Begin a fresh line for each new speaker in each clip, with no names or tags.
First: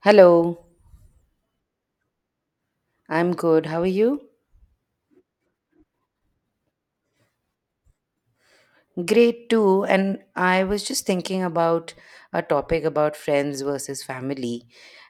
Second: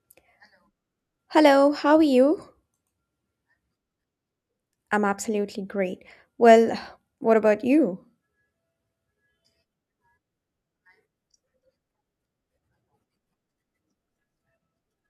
Hello,
Hello, how are you?
I'm good. How are you?
I'm absolutely great. Well, what about you?
Great too. And I was just thinking about a topic about friends versus family.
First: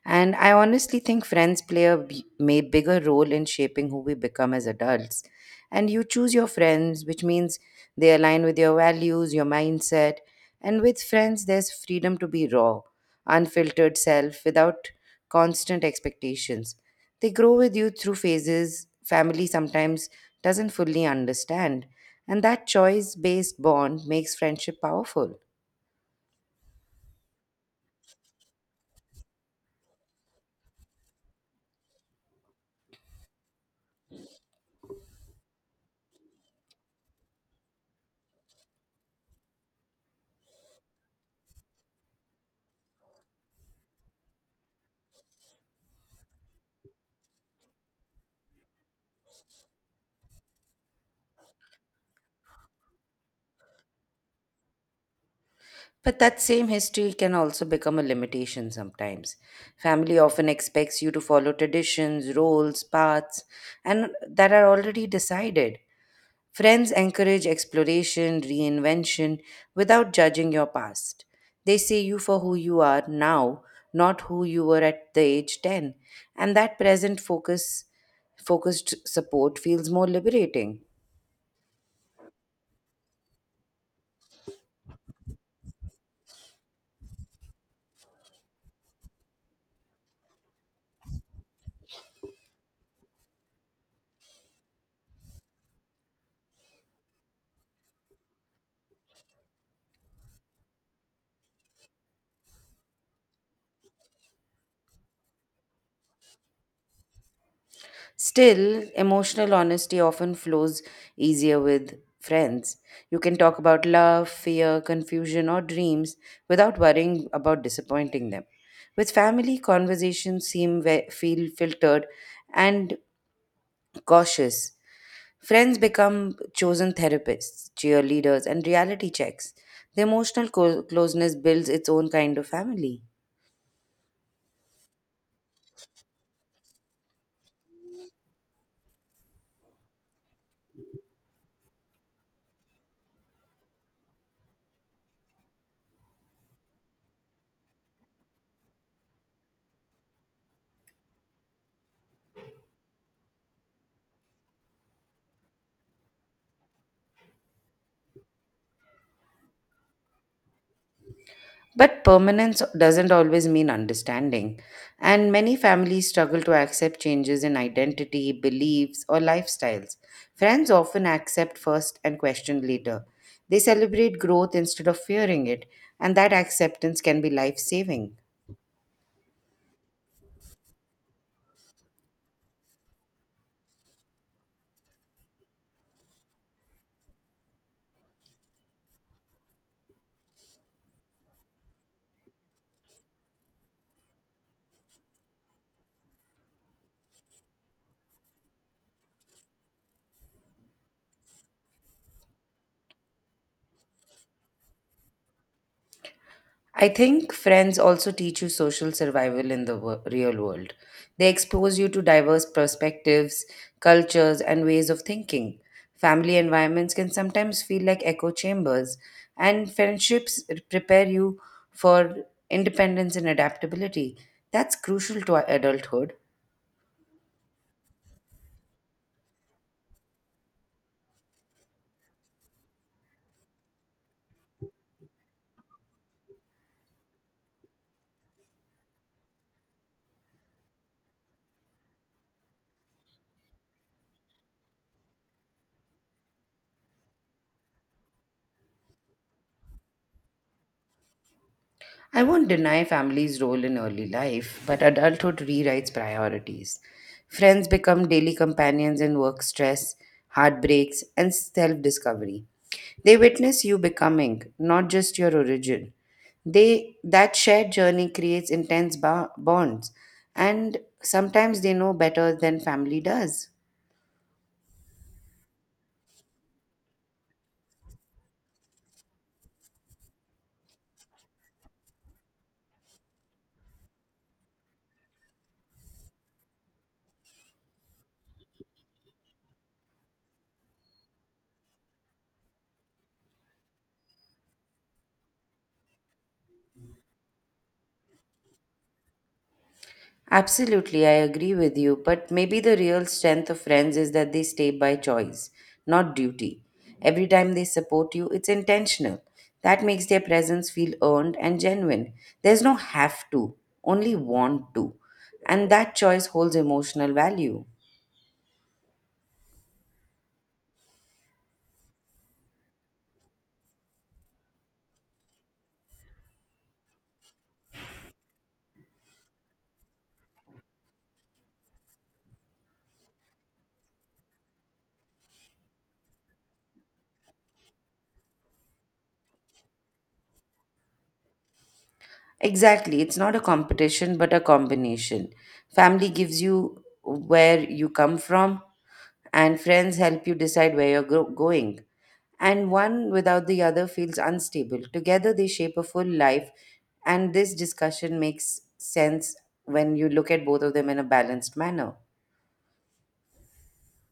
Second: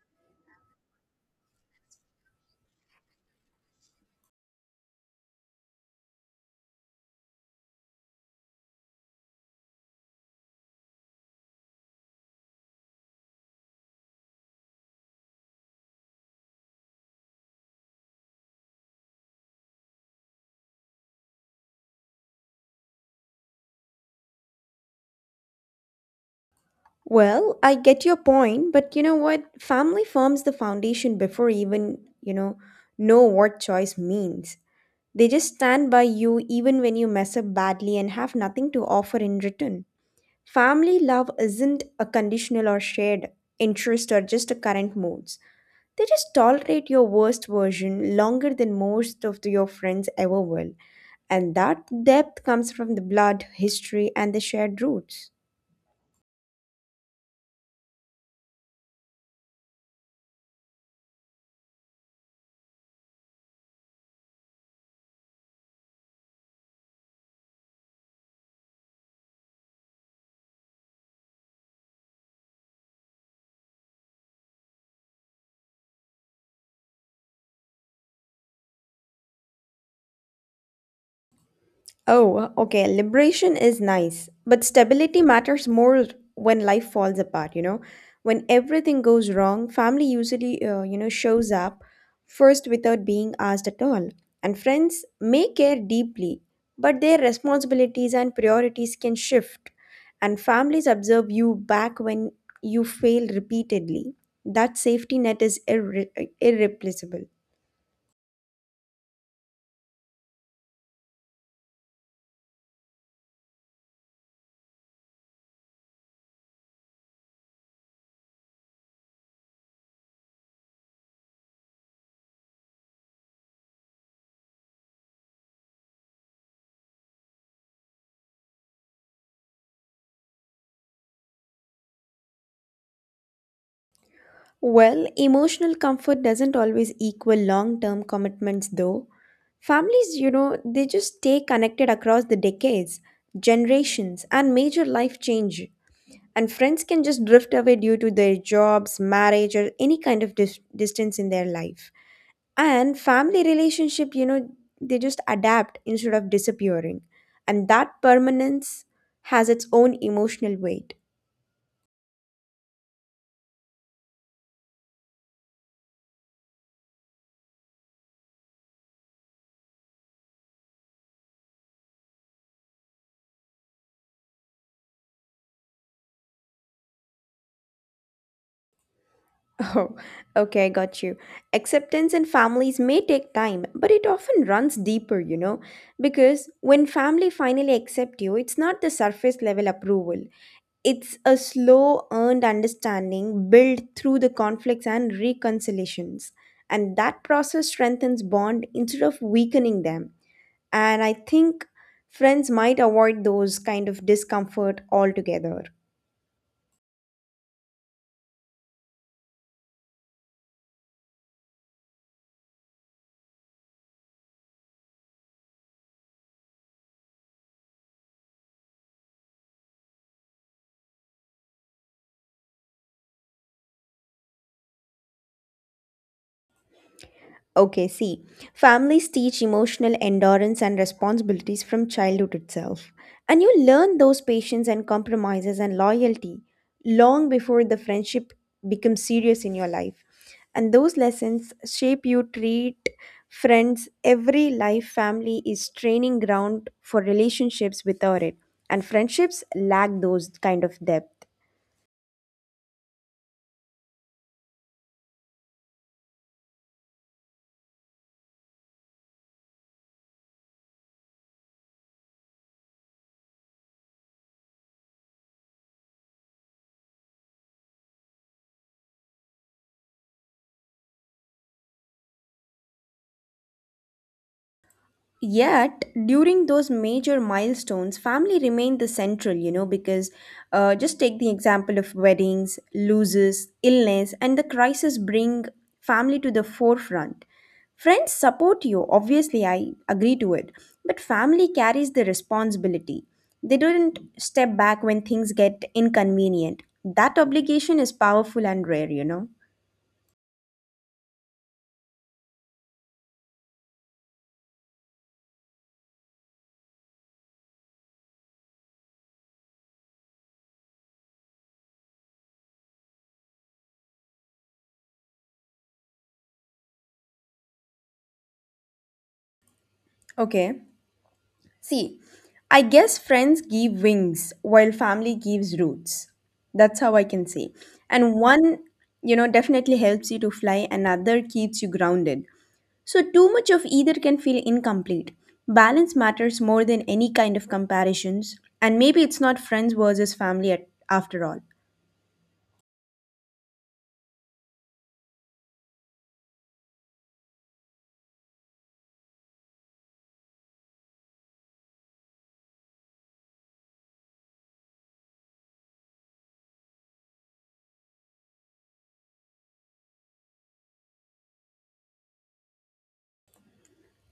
And I honestly think friends play a b- may bigger role in shaping who we become as adults. And you choose your friends, which means they align with your values, your mindset. And with friends, there's freedom to be raw, unfiltered self without constant expectations. They grow with you through phases family sometimes doesn't fully understand, and that choice based bond makes friendship powerful.
Well, I get your point, but you know what? Family forms the foundation before even, know what choice means. They just stand by you even when you mess up badly and have nothing to offer in return. Family love isn't a conditional or shared interest or just a current moods. They just tolerate your worst version longer than most of your friends ever will. And that depth comes from the blood, history, and the shared roots.
But that same history can also become a limitation sometimes. Family often expects you to follow traditions, roles, paths, and that are already decided. Friends encourage exploration, reinvention without judging your past. They see you for who you are now, not who you were at the age 10, and that present focus focused support feels more liberating.
Oh, okay. Liberation is nice, but stability matters more when life falls apart, you know. When everything goes wrong, family usually, shows up first without being asked at all. And friends may care deeply, but their responsibilities and priorities can shift. And families observe you back when you fail repeatedly. That safety net is irreplaceable.
Still, emotional honesty often flows easier with friends. You can talk about love, fear, confusion, or dreams without worrying about disappointing them. With family, conversations feel filtered and cautious. Friends become chosen therapists, cheerleaders, and reality checks. The emotional closeness builds its own kind of family.
Well, emotional comfort doesn't always equal long term commitments, though. Families, you know, they just stay connected across the decades, generations, and major life change. And friends can just drift away due to their jobs, marriage, or any kind of distance in their life. And family relationship, you know, they just adapt instead of disappearing. And that permanence has its own emotional weight.
But permanence doesn't always mean understanding, and many families struggle to accept changes in identity, beliefs, or lifestyles. Friends often accept first and question later. They celebrate growth instead of fearing it, and that acceptance can be life saving.
Oh, okay, I got you. Acceptance in families may take time, but it often runs deeper, you know, because when family finally accept you, it's not the surface level approval. It's a slow earned understanding built through the conflicts and reconciliations. And that process strengthens bond instead of weakening them. And I think friends might avoid those kind of discomfort altogether.
I think friends also teach you social survival in the real world. They expose you to diverse perspectives, cultures, and ways of thinking. Family environments can sometimes feel like echo chambers, and friendships prepare you for independence and adaptability. That's crucial to adulthood.
Okay, see, families teach emotional endurance and responsibilities from childhood itself. And you learn those patience and compromises and loyalty long before the friendship becomes serious in your life. And those lessons shape you treat friends. Every life family is training ground for relationships without it. And friendships lack those kind of depth.
I won't deny family's role in early life, but adulthood rewrites priorities. Friends become daily companions in work stress, heartbreaks, and self discovery. They witness you becoming, not just your origin. They that shared journey creates intense bonds, and sometimes they know better than family does.
Yet, during those major milestones, family remained the central, you know, because just take the example of weddings, losses, illness, and the crisis bring family to the forefront. Friends support you, obviously, I agree to it, but family carries the responsibility. They don't step back when things get inconvenient. That obligation is powerful and rare, you know.
Absolutely, I agree with you. But maybe the real strength of friends is that they stay by choice, not duty. Every time they support you, it's intentional. That makes their presence feel earned and genuine. There's no have to, only want to. And that choice holds emotional value.
Okay. See, I guess friends give wings while family gives roots. That's how I can say. And one, you know, definitely helps you to fly, another keeps you grounded. So, too much of either can feel incomplete. Balance matters more than any kind of comparisons, and maybe it's not friends versus family at, after all.
Exactly. It's not a competition, but a combination. Family gives you where you come from, and friends help you decide where you're going. And one without the other feels unstable. Together, they shape a full life, and this discussion makes sense when you look at both of them in a balanced manner.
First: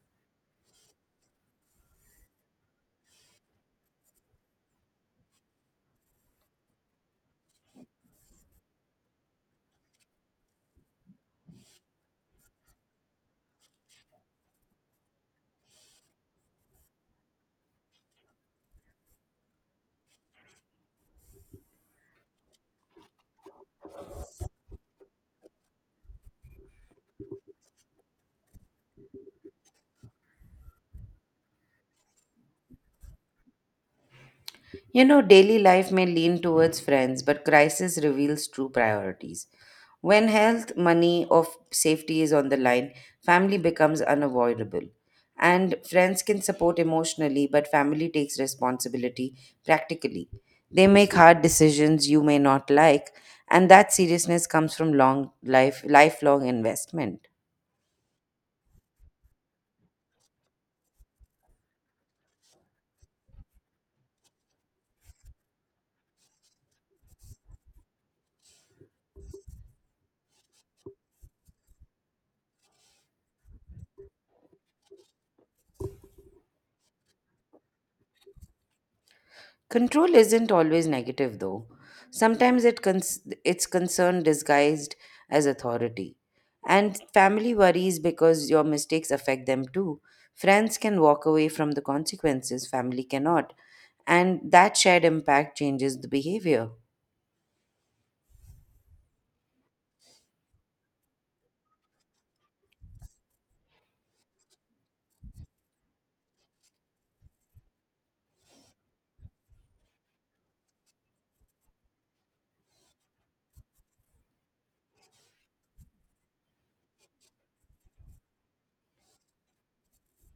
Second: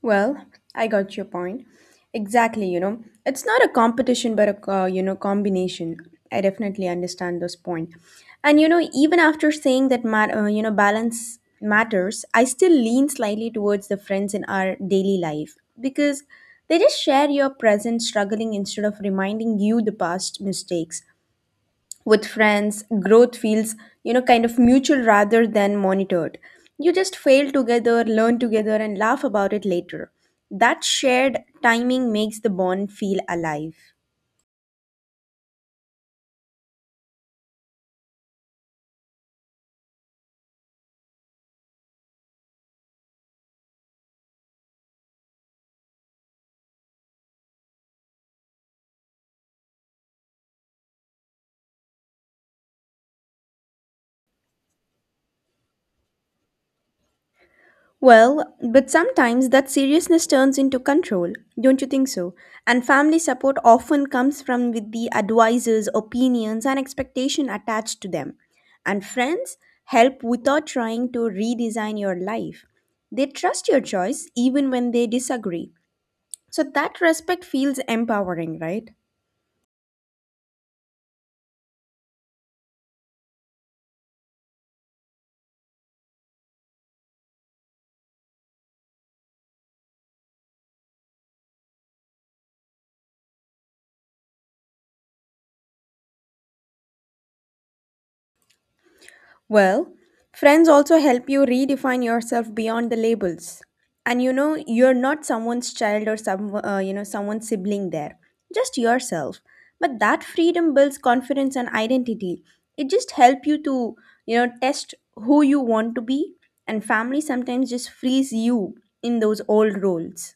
Well, I got your point. Exactly, you know, it's not a competition but a combination. I definitely understand this point. And you know, even after saying that balance matters, I still lean slightly towards the friends in our daily life because they just share your present struggling instead of reminding you the past mistakes with friends growth feels, you know, kind of mutual rather than monitored. You just fail together, learn together, and laugh about it later. That shared timing makes the bond feel alive.
You know, daily life may lean towards friends, but crisis reveals true priorities. When health, money, or safety is on the line, family becomes unavoidable. And friends can support emotionally, but family takes responsibility practically. They make hard decisions you may not like, and that seriousness comes from long life lifelong investment.
Well, but sometimes that seriousness turns into control, don't you think so? And family support often comes from with the advices, opinions, and expectation attached to them. And friends help without trying to redesign your life. They trust your choice even when they disagree. So that respect feels empowering, right?
Control isn't always negative, though. Sometimes it's concern disguised as authority. And family worries because your mistakes affect them too. Friends can walk away from the consequences, family cannot. And that shared impact changes the behavior.
Well, friends also help you redefine yourself beyond the labels. And you know, you're not someone's child or someone's sibling there. Just yourself. But that freedom builds confidence and identity. It just helps you to, you know, test who you want to be and family sometimes just frees you in those old roles.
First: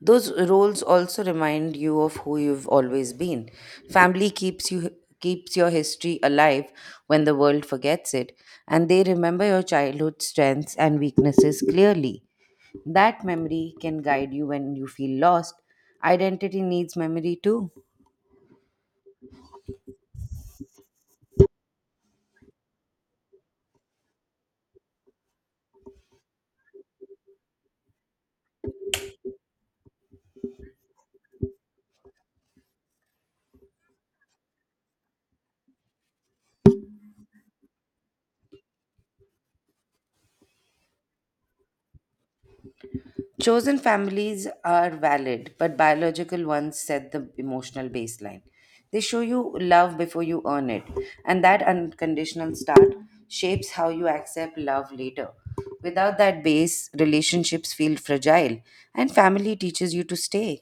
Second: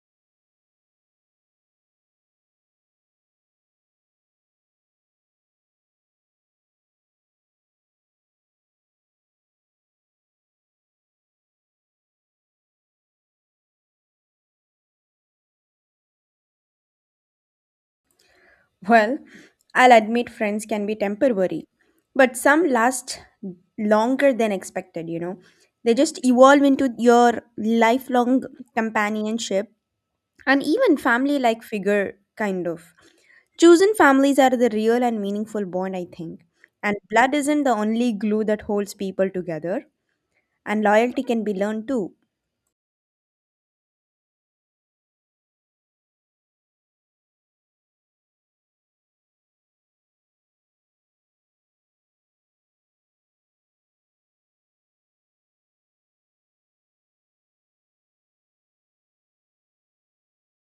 Those roles also remind you of who you've always been. Family keeps your history alive when the world forgets it, and they remember your childhood strengths and weaknesses clearly. That memory can guide you when you feel lost. Identity needs memory too.
Well, I'll admit friends can be temporary, but some last longer than expected, you know. They just evolve into your lifelong companionship and even family like figure, kind of. Chosen families are the real and meaningful bond, I think. And blood isn't the only glue that holds people together, and loyalty can be learned too.
Chosen families are valid, but biological ones set the emotional baseline. They show you love before you earn it, and that unconditional start shapes how you accept love later. Without that base, relationships feel fragile, and family teaches you to stay.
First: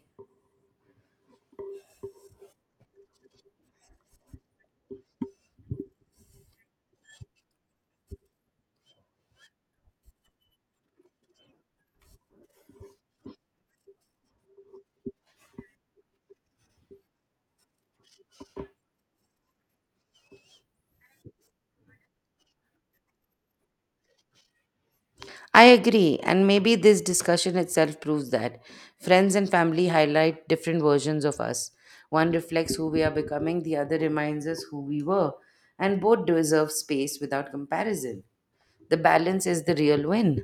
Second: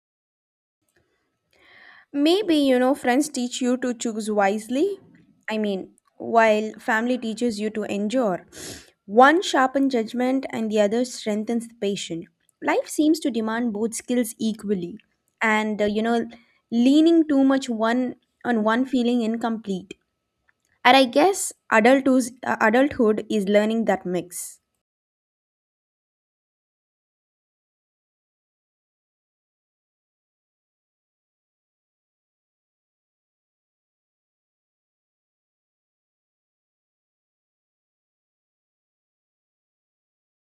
Maybe, you know, friends teach you to choose wisely. I mean, while family teaches you to endure. One sharpens judgment and the other strengthens the patient. Life seems to demand both skills equally. And, you know, leaning too much one on one feeling incomplete. And I guess adulthood is learning that mix.
I agree, and maybe this discussion itself proves that. Friends and family highlight different versions of us. One reflects who we are becoming, the other reminds us who we were, and both deserve space without comparison. The balance is the real win.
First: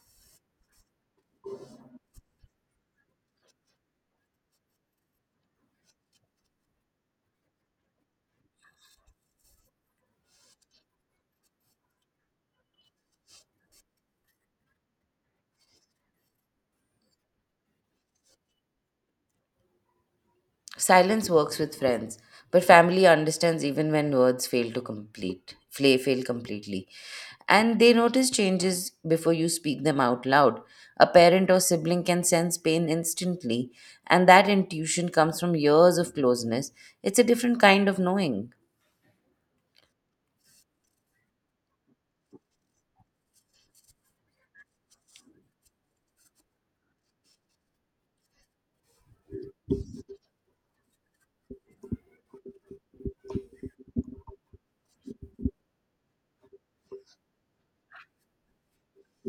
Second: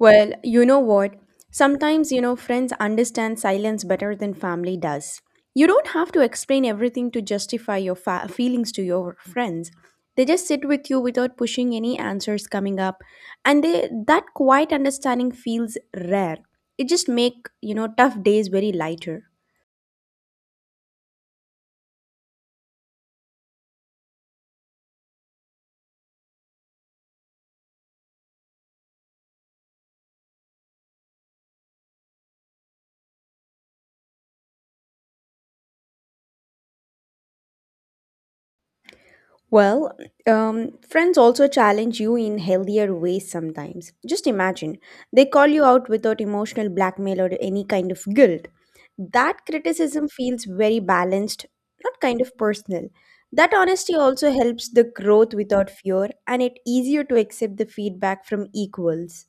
Well, you know what? Sometimes, you know, friends understand silence better than family does. You don't have to explain everything to justify your feelings to your friends. They just sit with you without pushing any answers coming up, and that quiet understanding feels rare. It just make, you know, tough days very lighter.
Silence works with friends, but family understands even when words fail completely. And they notice changes before you speak them out loud. A parent or sibling can sense pain instantly, and that intuition comes from years of closeness. It's a different kind of knowing.
Well, friends also challenge you in healthier ways sometimes. Just imagine, they call you out without emotional blackmail or any kind of guilt. That criticism feels very balanced, not kind of personal. That honesty also helps the growth without fear, and it easier to accept the feedback from equals.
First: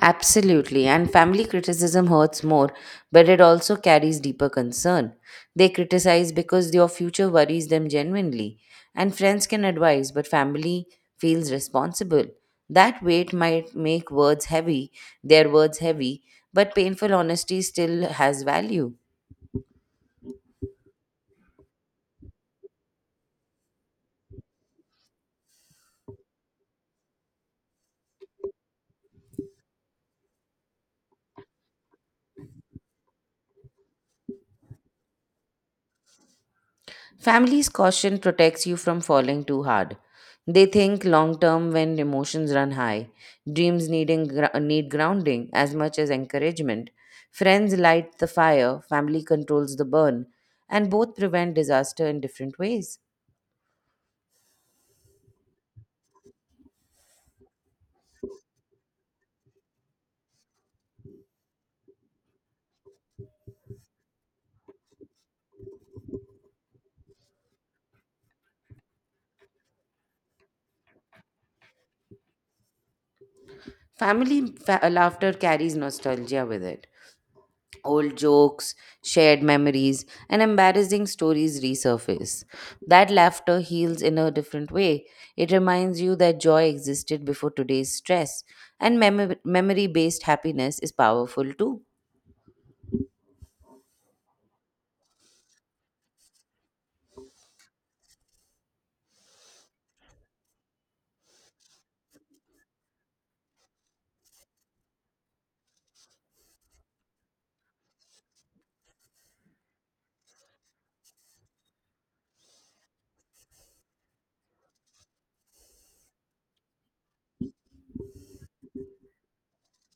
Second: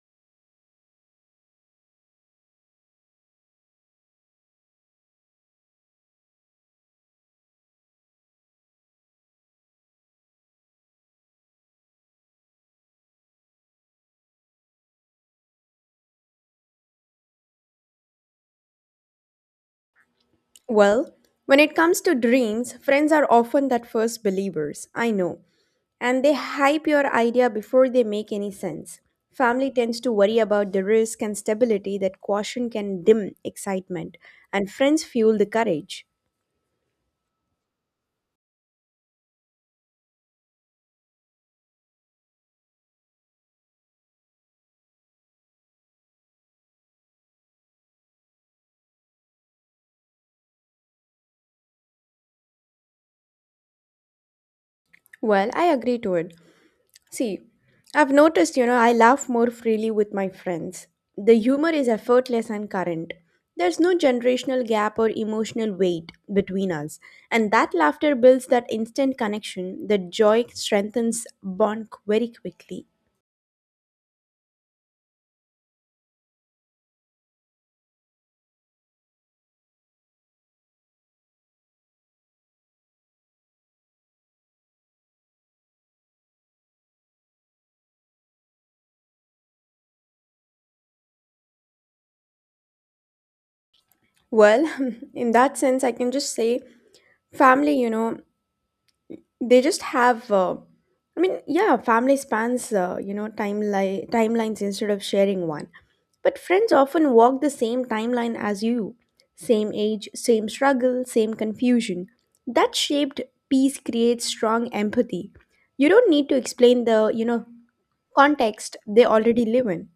Absolutely, and family criticism hurts more, but it also carries deeper concern. They criticize because your future worries them genuinely, and friends can advise, but family feels responsible. That weight might make words heavy, their words heavy, but painful honesty still has value.
Well, when it comes to dreams, friends are often that first believers. I know. And they hype your idea before they make any sense. Family tends to worry about the risk and stability that caution can dim excitement, and friends fuel the courage.
Family's caution protects you from falling too hard. They think long term when emotions run high. Dreams need grounding as much as encouragement. Friends light the fire, family controls the burn, and both prevent disaster in different ways.
Well, I agree to it. See, I've noticed, you know, I laugh more freely with my friends. The humor is effortless and current. There's no generational gap or emotional weight between us, and that laughter builds that instant connection that joy strengthens bond very quickly.
Family laughter carries nostalgia with it. Old jokes, shared memories, and embarrassing stories resurface. That laughter heals in a different way. It reminds you that joy existed before today's stress, and memory based happiness is powerful too.
Well, in that sense, I can just say family, you know, they just yeah, family spans, you know, timelines instead of sharing one. But friends often walk the same timeline as you same age, same struggle, same confusion. That shaped peace creates strong empathy. You don't need to explain the, you know, context they already live in.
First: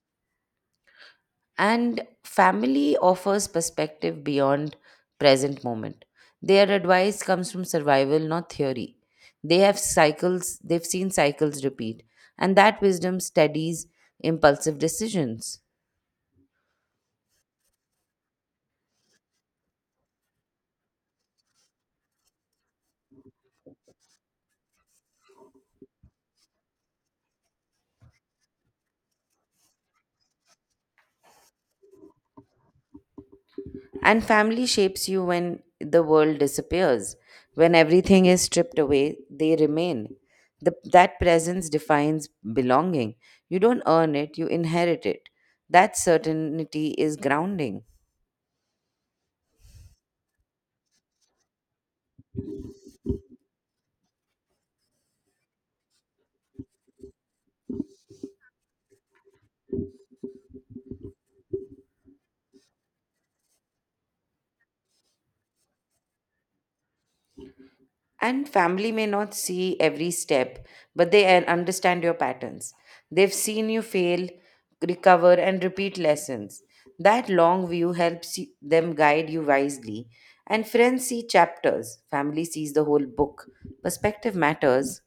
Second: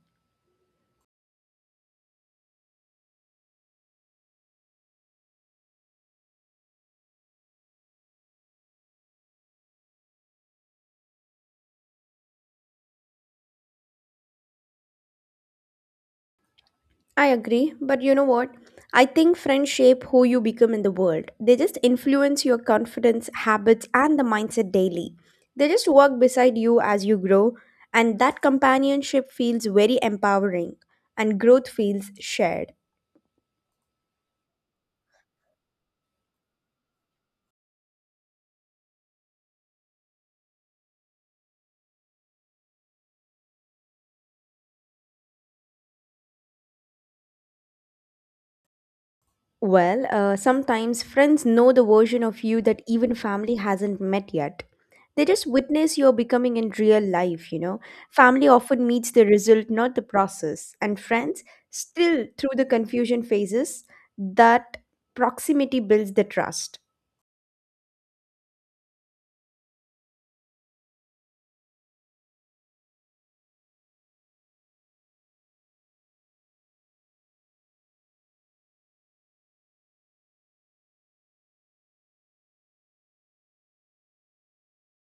And family offers perspective beyond present moment. Their advice comes from survival, not theory. They've seen cycles repeat, and that wisdom steadies impulsive decisions.
I agree, but you know what? I think friends shape who you become in the world. They just influence your confidence, habits, and the mindset daily. They just walk beside you as you grow, and that companionship feels very empowering, and growth feels shared.
And family shapes you when the world disappears. When everything is stripped away, they remain. That presence defines belonging. You don't earn it, you inherit it. That certainty is grounding.
Well, sometimes friends know the version of you that even family hasn't met yet. They just witness your becoming in real life, you know. Family often meets the result, not the process. And friends, still through the confusion phases, that proximity builds the trust.
And family may not see every step, but they understand your patterns. They've seen you fail, recover, and repeat lessons. That long view helps them guide you wisely. And friends see chapters, family sees the whole book. Perspective matters.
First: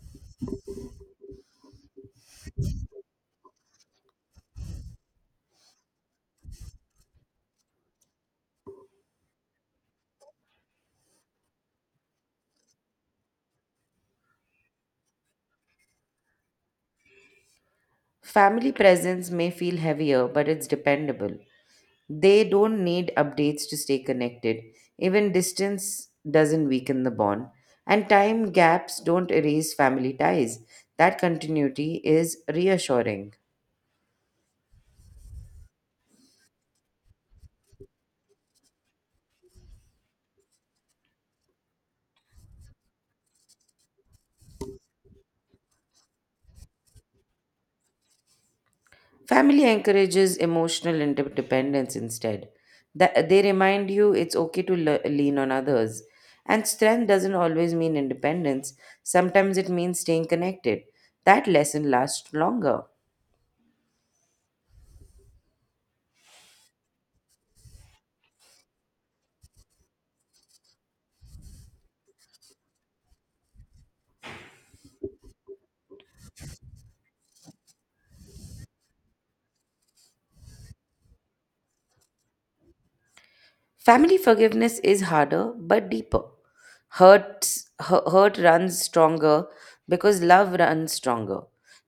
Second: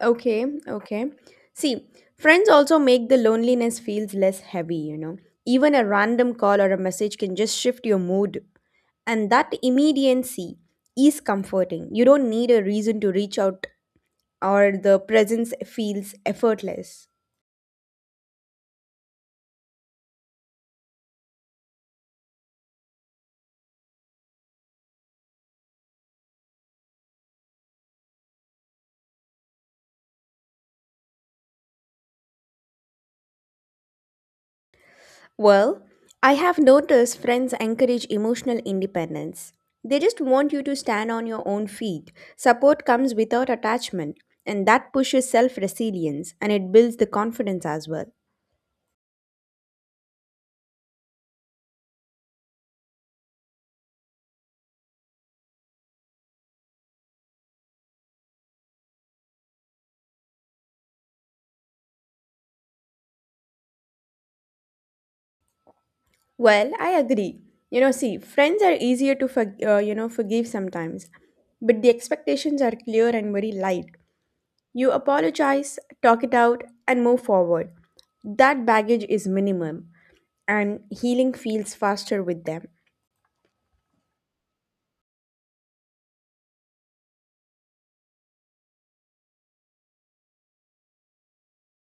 Okay, okay. See, friends also make the loneliness feels less heavy, you know. Even a random call or a message can just shift your mood, and that immediacy is comforting. You don't need a reason to reach out or the presence feels effortless.
Family presence may feel heavier, but it's dependable. They don't need updates to stay connected. Even distance doesn't weaken the bond. And time gaps don't erase family ties. That continuity is reassuring.
Well, I have noticed friends encourage emotional independence. They just want you to stand on your own feet. Support comes without attachment, and that pushes self resilience and it builds the confidence as well.
Family encourages emotional interdependence instead. That they remind you it's okay to lean on others. And strength doesn't always mean independence. Sometimes it means staying connected. That lesson lasts longer.
Well, I agree. You know, see, friends are easier to forgive sometimes, but the expectations are clear and very light. You apologize, talk it out, and move forward. That baggage is minimum, and healing feels faster with them.
Family forgiveness is harder but deeper. Hurt runs stronger because love runs stronger.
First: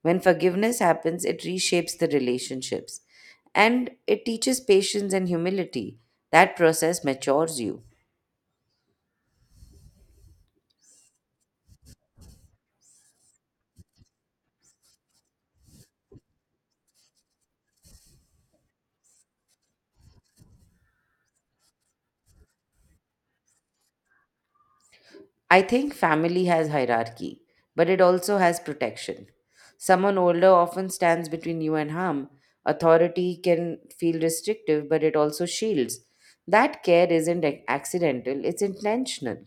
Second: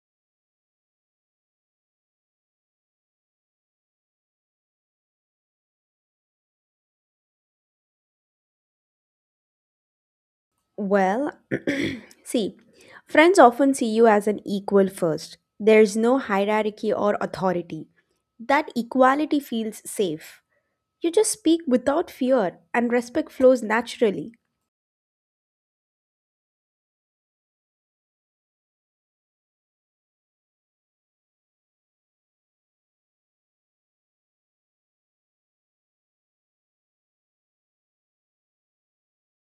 When forgiveness happens, it reshapes the relationships and it teaches patience and humility. That process matures you.
Well, see, friends often see you as an equal first. There's no hierarchy or authority. That equality feels safe. You just speak without fear, and respect flows naturally.
I think family has hierarchy, but it also has protection. Someone older often stands between you and harm. Authority can feel restrictive, but it also shields. That care isn't accidental, it's intentional.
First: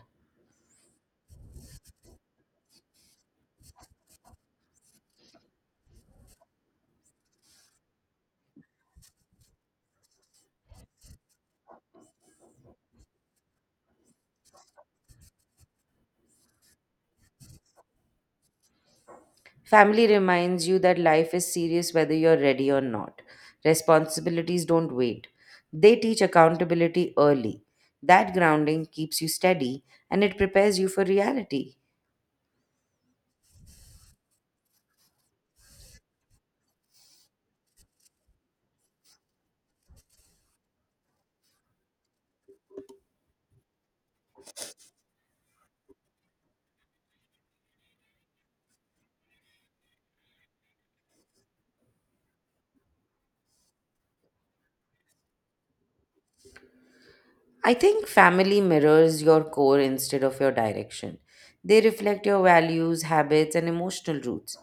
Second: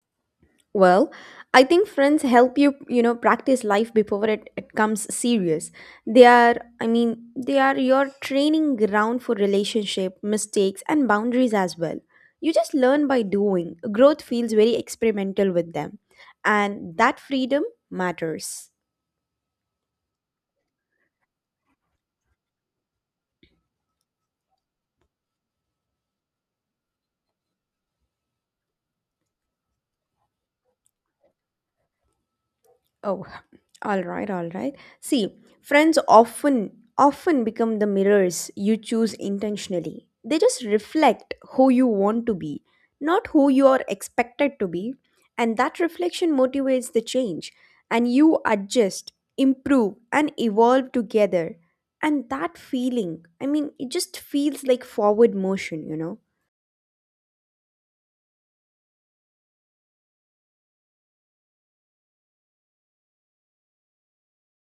Well, I think friends help you, you know, practice life before it comes serious. They are your training ground for relationship, mistakes, and boundaries as well. You just learn by doing. Growth feels very experimental with them. And that freedom matters.
Family reminds you that life is serious whether you're ready or not. Responsibilities don't wait, they teach accountability early. That grounding keeps you steady and it prepares you for reality.
Oh, all right, all right. See, friends often often become the mirrors you choose intentionally. They just reflect who you want to be, not who you are expected to be, and that reflection motivates the change and you adjust, improve and evolve together. And that feeling, I mean, it just feels like forward motion, you know.
I think family mirrors your core instead of your direction. They reflect your values, habits, and emotional roots.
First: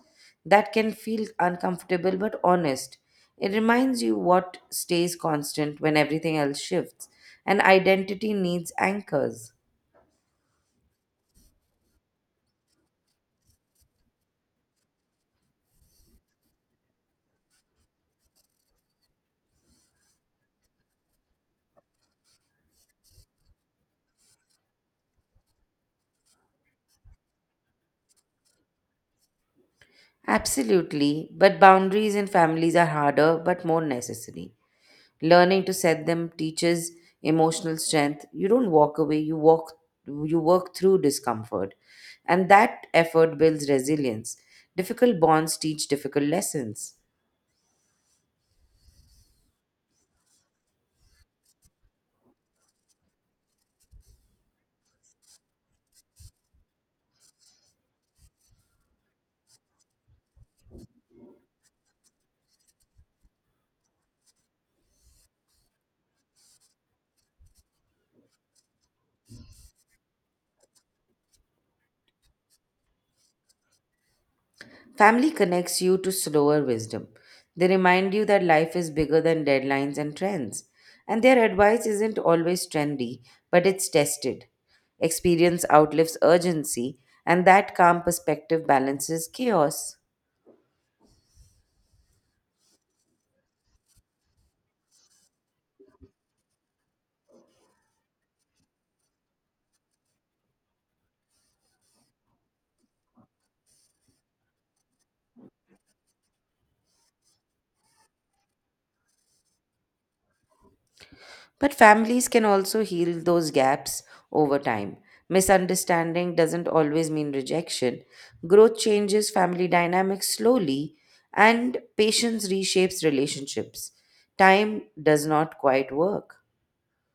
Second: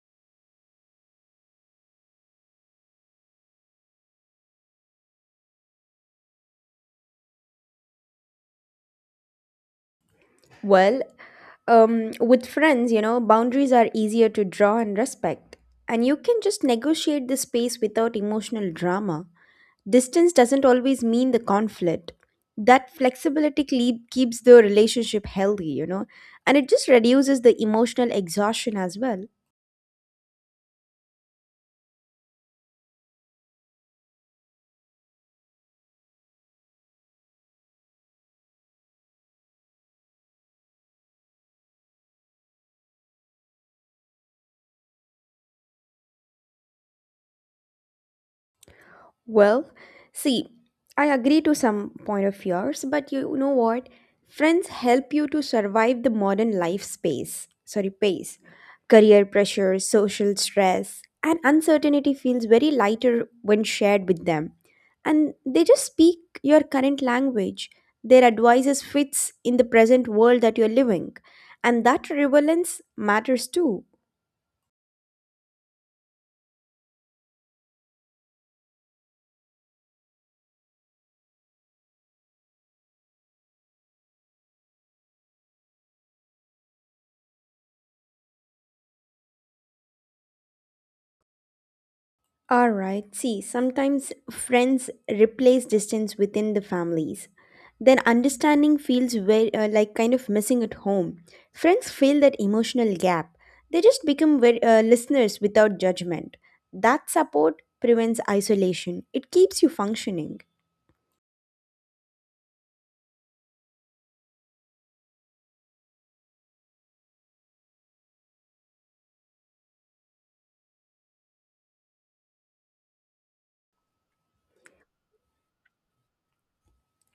That can feel uncomfortable but honest. It reminds you what stays constant when everything else shifts, and identity needs anchors.
Well, with friends, you know, boundaries are easier to draw and respect. And you can just negotiate the space without emotional drama. Distance doesn't always mean the conflict. That keeps the relationship healthy, you know, and it just reduces the emotional exhaustion as well.
Absolutely, but boundaries in families are harder but more necessary. Learning to set them teaches emotional strength. You don't walk away, you work through discomfort. And that effort builds resilience. Difficult bonds teach difficult lessons.
Well, see, I agree to some point of yours, but you know what? Friends help you to survive the modern life space, sorry, pace. Career pressure, social stress, and uncertainty feels very lighter when shared with them. And they just speak your current language. Their advices fits in the present world that you're living. And that relevance matters too.
Family connects you to slower wisdom. They remind you that life is bigger than deadlines and trends. And their advice isn't always trendy, but it's tested. Experience outlives urgency, and that calm perspective balances chaos.
All right. See, sometimes friends replace distance within the families. Then understanding feels very like kind of missing at home. Friends fill that emotional gap. They just become very, listeners without judgment. That support prevents isolation. It keeps you functioning.
But families can also heal those gaps over time. Misunderstanding doesn't always mean rejection. Growth changes family dynamics slowly, and patience reshapes relationships. Time does not quite work.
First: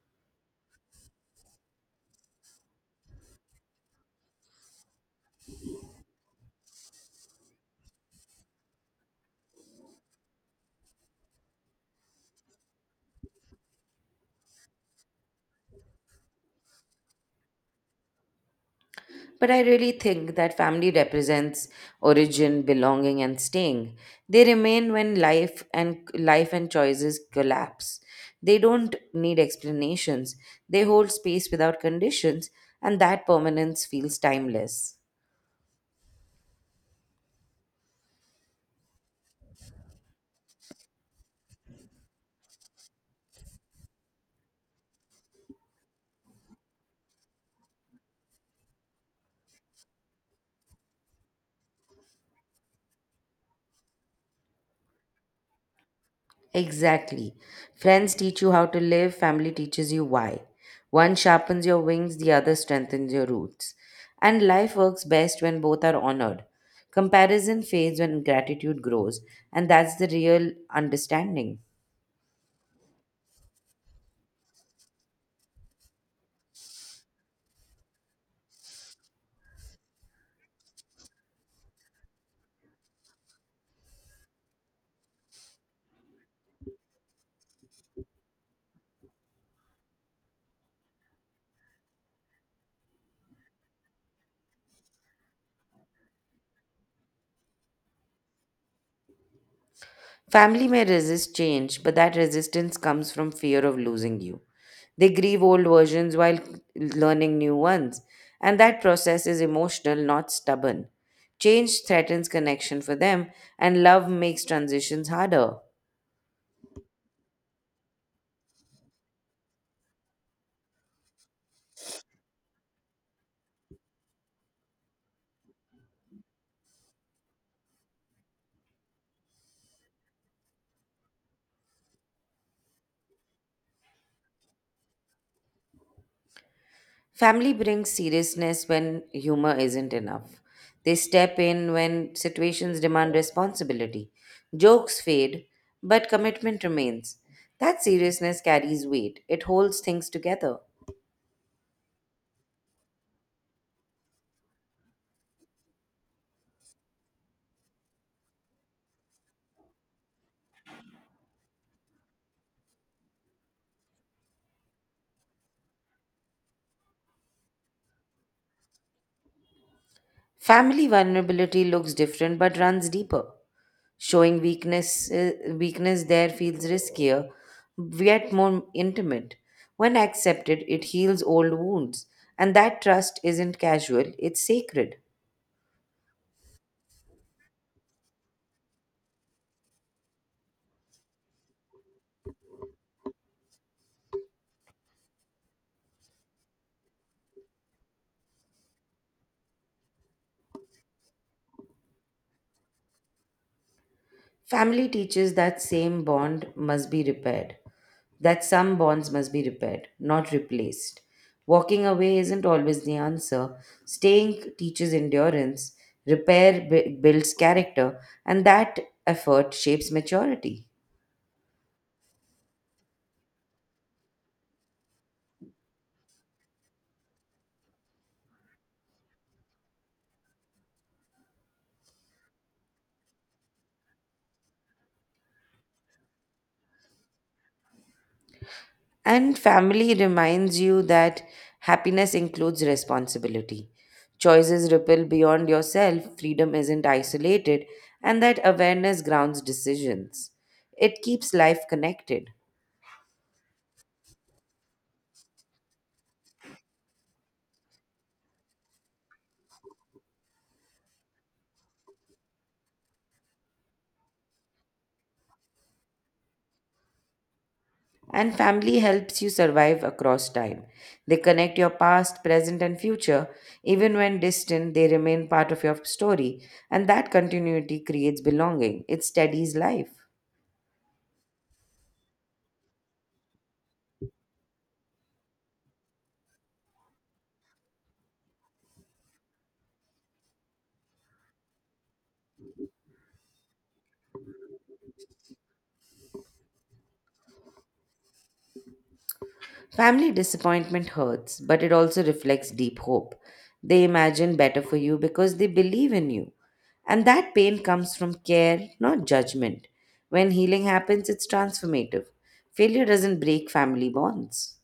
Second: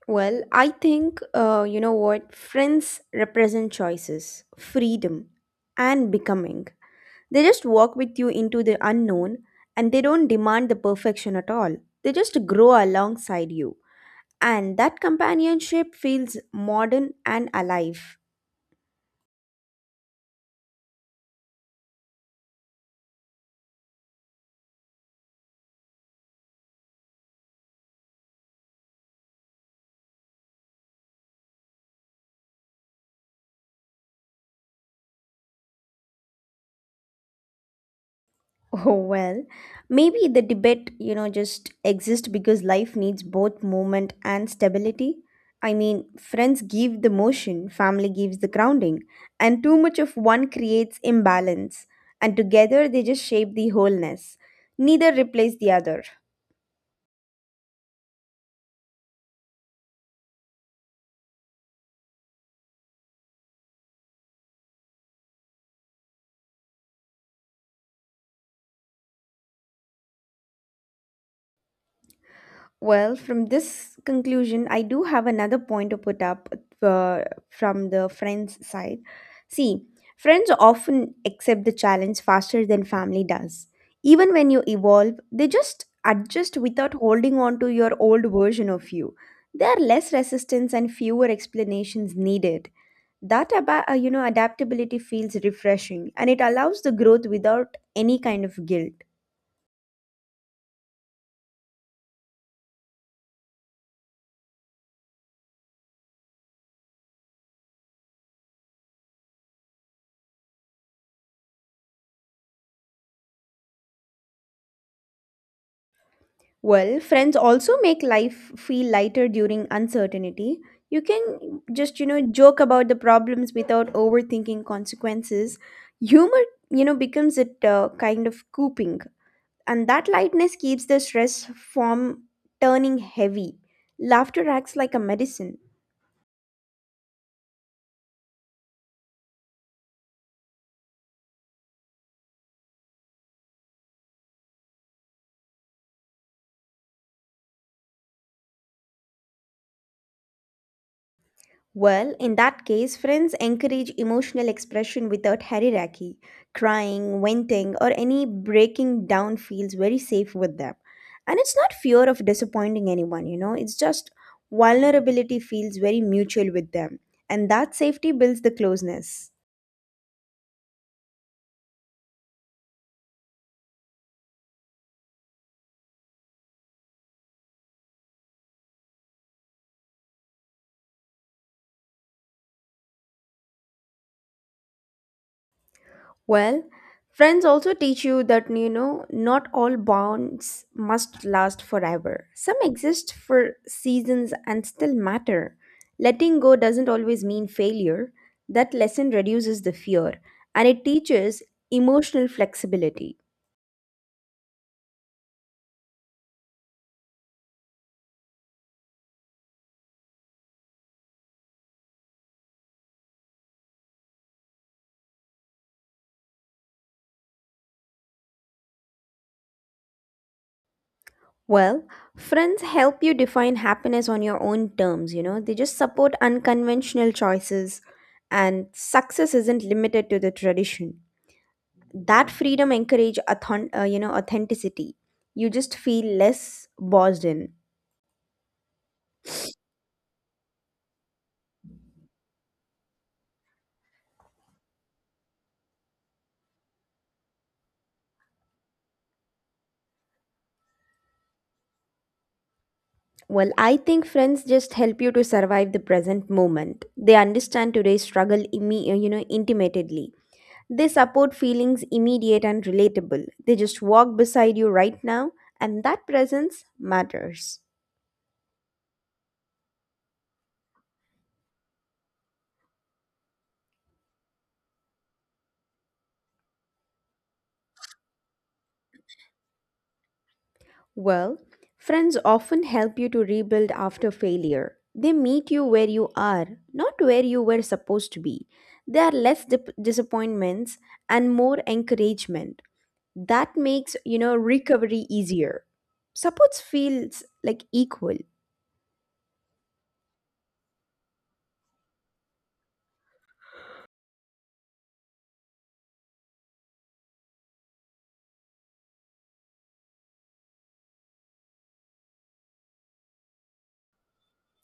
Well, I think you know what, friends represent choices, freedom, and becoming. They just walk with you into the unknown, and they don't demand the perfection at all. They just grow alongside you. And that companionship feels modern and alive.
But I really think that family represents origin, belonging, and staying. They remain when life and choices collapse. They don't need explanations. They hold space without conditions, and that permanence feels timeless.
Oh well, maybe the debate, just exists because life needs both movement and stability. I mean, friends give the motion, family gives the grounding, and too much of one creates imbalance, and together they just shape the wholeness. Neither replace the other.
Exactly. Friends teach you how to live, family teaches you why. One sharpens your wings, the other strengthens your roots. And life works best when both are honored. Comparison fades when gratitude grows, and that's the real understanding.
Well, from this conclusion, I do have another point to put up uh, from the friends' side. See, friends often accept the challenge faster than family does. Even when you evolve, they just adjust without holding on to your old version of you. There are less resistance and fewer explanations needed. That adaptability feels refreshing, and it allows the growth without any kind of guilt.
Family may resist change, but that resistance comes from fear of losing you. They grieve old versions while learning new ones, and that process is emotional, not stubborn. Change threatens connection for them, and love makes transitions harder.
Well, friends also make life feel lighter during uncertainty. You can just, joke about the problems without overthinking consequences. Humor, becomes a kind of coping, and that lightness keeps the stress from turning heavy. Laughter acts like a medicine.
Family brings seriousness when humor isn't enough. They step in when situations demand responsibility. Jokes fade, but commitment remains. That seriousness carries weight, it holds things together.
Well, in that case, friends encourage emotional expression without hierarchy. Crying, venting, or any breaking down feels very safe with them. And it's not fear of disappointing anyone, it's just vulnerability feels very mutual with them. And that safety builds the closeness.
Family vulnerability looks different but runs deeper. Showing weakness there feels riskier, yet more intimate. When accepted, it heals old wounds, and that trust isn't casual, it's sacred.
Well, friends also teach you that not all bonds must last forever. Some exist for seasons and still matter. Letting go doesn't always mean failure. That lesson reduces the fear, and it teaches emotional flexibility.
Family teaches that some bonds must be repaired, not replaced. Walking away isn't always the answer. Staying teaches endurance, repair builds character, and that effort shapes maturity.
Well, friends help you define happiness on your own terms. They just support unconventional choices, and success isn't limited to the tradition. That freedom encourage authenticity. You just feel less boxed in.
And family reminds you that happiness includes responsibility. Choices ripple beyond yourself, freedom isn't isolated, and that awareness grounds decisions. It keeps life connected.
Well, I think friends just help you to survive the present moment. They understand today's struggle intimately. They support feelings immediate and relatable. They just walk beside you right now, and that presence matters.
And family helps you survive across time. They connect your past, present, and future. Even when distant, they remain part of your story. And that continuity creates belonging, it steadies life.
Well, friends often help you to rebuild after failure. They meet you where you are, not where you were supposed to be. There are less disappointments and more encouragement. That makes, recovery easier. Supports feels like equal.
Family disappointment hurts, but it also reflects deep hope. They imagine better for you because they believe in you. And that pain comes from care, not judgment. When healing happens, it's transformative. Failure doesn't break family bonds.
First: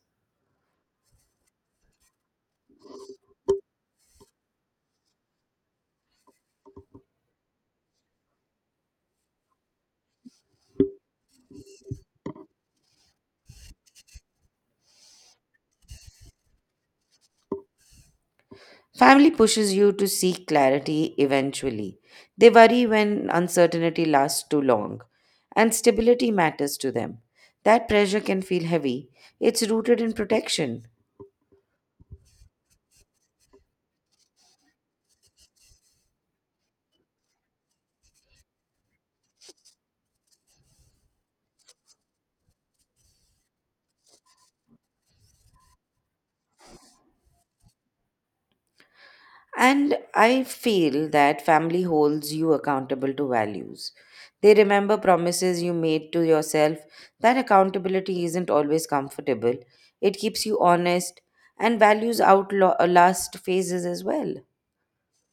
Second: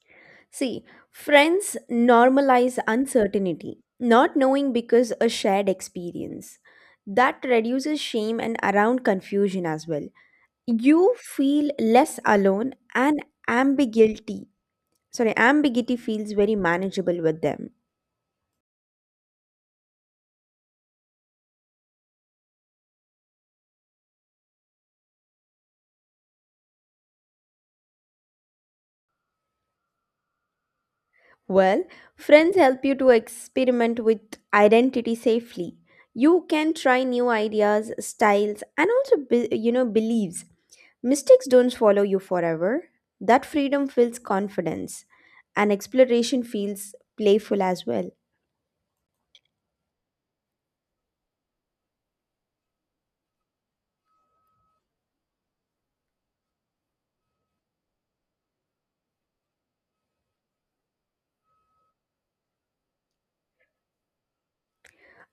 See, friends normalize uncertainty, not knowing because a shared experience. That reduces shame and around confusion as well. You feel less alone, and ambiguity, sorry, ambiguity feels very manageable with them.
Family pushes you to seek clarity eventually. They worry when uncertainty lasts too long, and stability matters to them. That pressure can feel heavy. It's rooted in protection.
Well, friends help you to experiment with identity safely. You can try new ideas, styles, and also be, beliefs. Mistakes don't follow you forever. That freedom feels confidence, and exploration feels playful as well.
And I feel that family holds you accountable to values. They remember promises you made to yourself. That accountability isn't always comfortable, it keeps you honest, and values outlast phases as well.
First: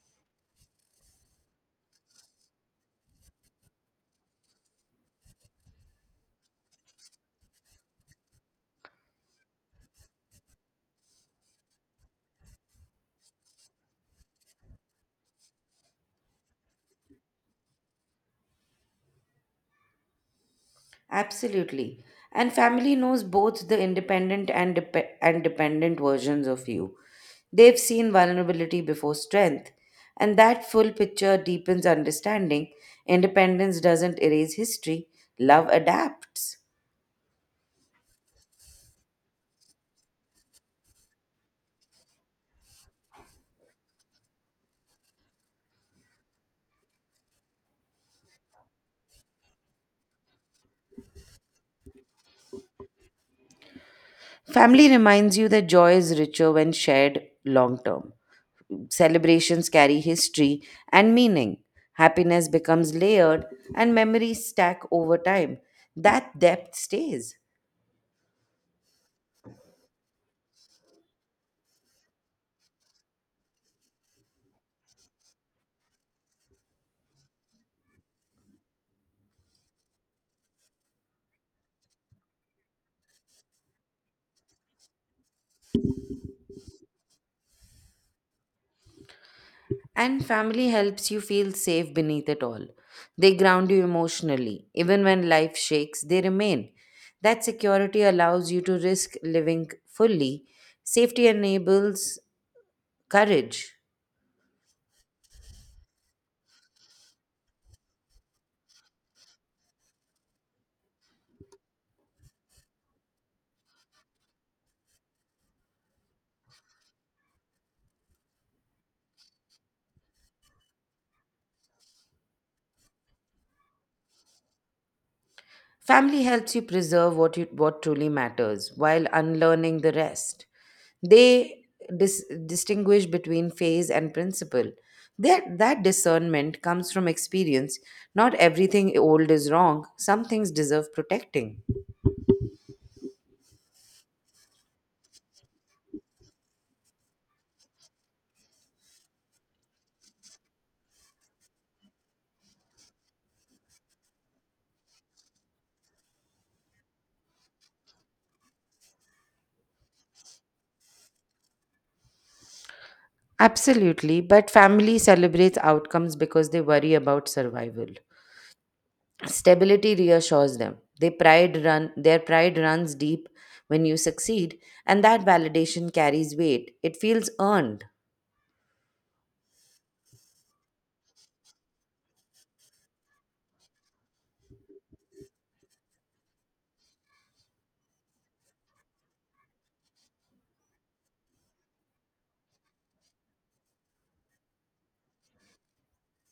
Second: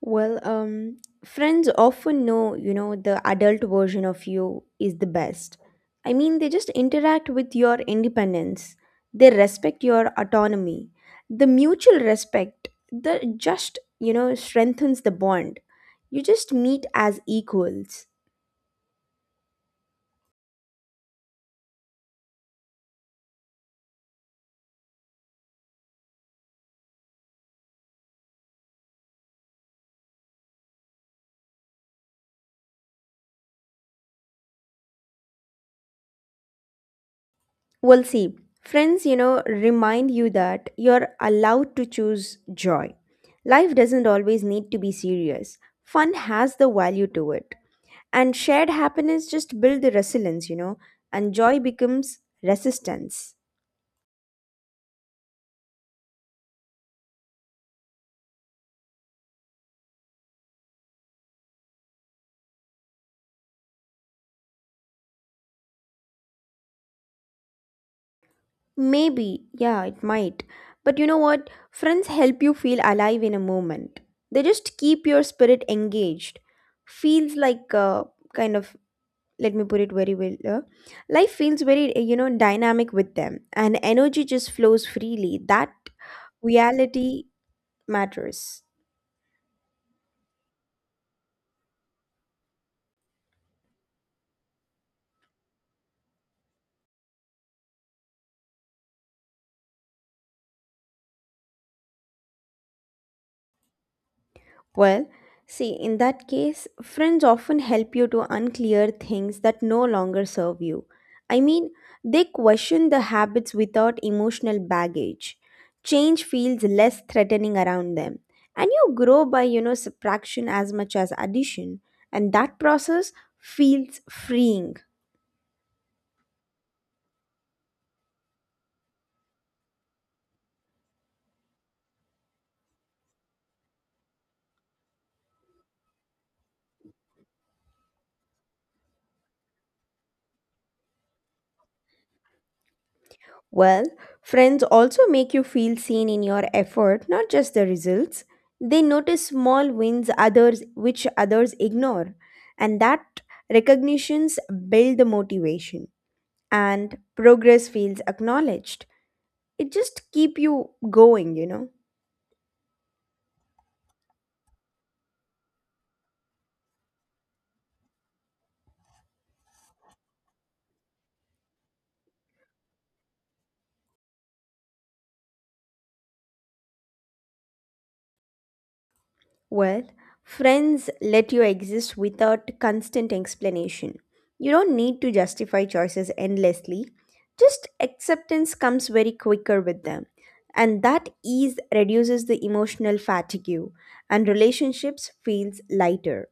Well, friends often know, the adult version of you is the best. I mean, they just interact with your independence, they respect your autonomy. The mutual respect, the just, strengthens the bond. You just meet as equals.
Absolutely. And family knows both the independent and dependent versions of you. They've seen vulnerability before strength, and that full picture deepens understanding. Independence doesn't erase history, love adapts.
Well, see, friends, remind you that you're allowed to choose joy. Life doesn't always need to be serious, fun has the value to it. And shared happiness just build the resilience, and joy becomes resistance.
Family reminds you that joy is richer when shared long term. Celebrations carry history and meaning. Happiness becomes layered, and memories stack over time. That depth stays.
Maybe, yeah, it might. But you know what? Friends help you feel alive in a moment. They just keep your spirit engaged. Feels like a kind of, let me put it very well, life feels very dynamic with them, and energy just flows freely. That reality matters.
And family helps you feel safe beneath it all. They ground you emotionally. Even when life shakes, they remain. That security allows you to risk living fully. Safety enables courage.
Well, see, in that case, friends often help you to unclear things that no longer serve you. I mean, they question the habits without emotional baggage. Change feels less threatening around them, and you grow by, subtraction as much as addition, and that process feels freeing.
Family helps you preserve what truly matters while unlearning the rest. They distinguish between phase and principle. That discernment comes from experience. Not everything old is wrong, some things deserve protecting.
Well, friends also make you feel seen in your effort, not just the results. They notice small wins others which others ignore, and that recognitions build the motivation, and progress feels acknowledged. It just keep you going.
Absolutely, but family celebrates outcomes because they worry about survival. Stability reassures them. They pride run their pride runs deep when you succeed, and that validation carries weight. It feels earned.
Well, friends let you exist without constant explanation. You don't need to justify choices endlessly. Just acceptance comes very quicker with them. And that ease reduces the emotional fatigue, and relationships feels lighter.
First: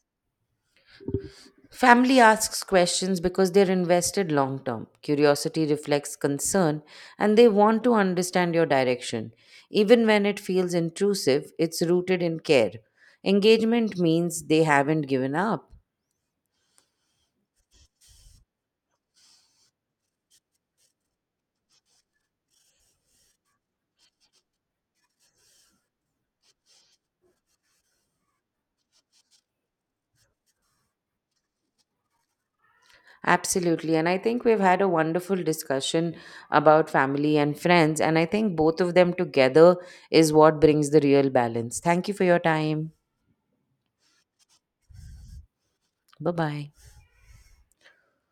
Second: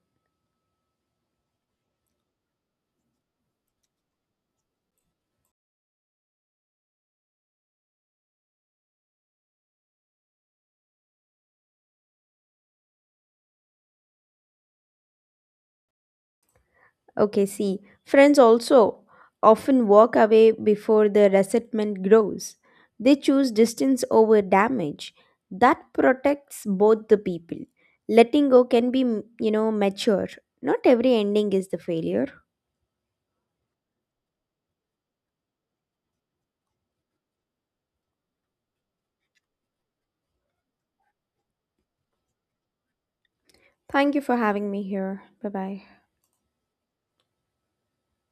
Family asks questions because they're invested long term. Curiosity reflects concern, and they want to understand your direction. Even when it feels intrusive, it's rooted in care. Engagement means they haven't given up.
Okay, see, friends also often walk away before the resentment grows. They choose distance over damage. That protects both the people. Letting go can be, mature. Not every ending is the failure.
Absolutely. And I think we've had a wonderful discussion about family and friends. And I think both of them together is what brings the real balance. Thank you for your time.
Thank you for having me here. Bye bye.
Bye bye.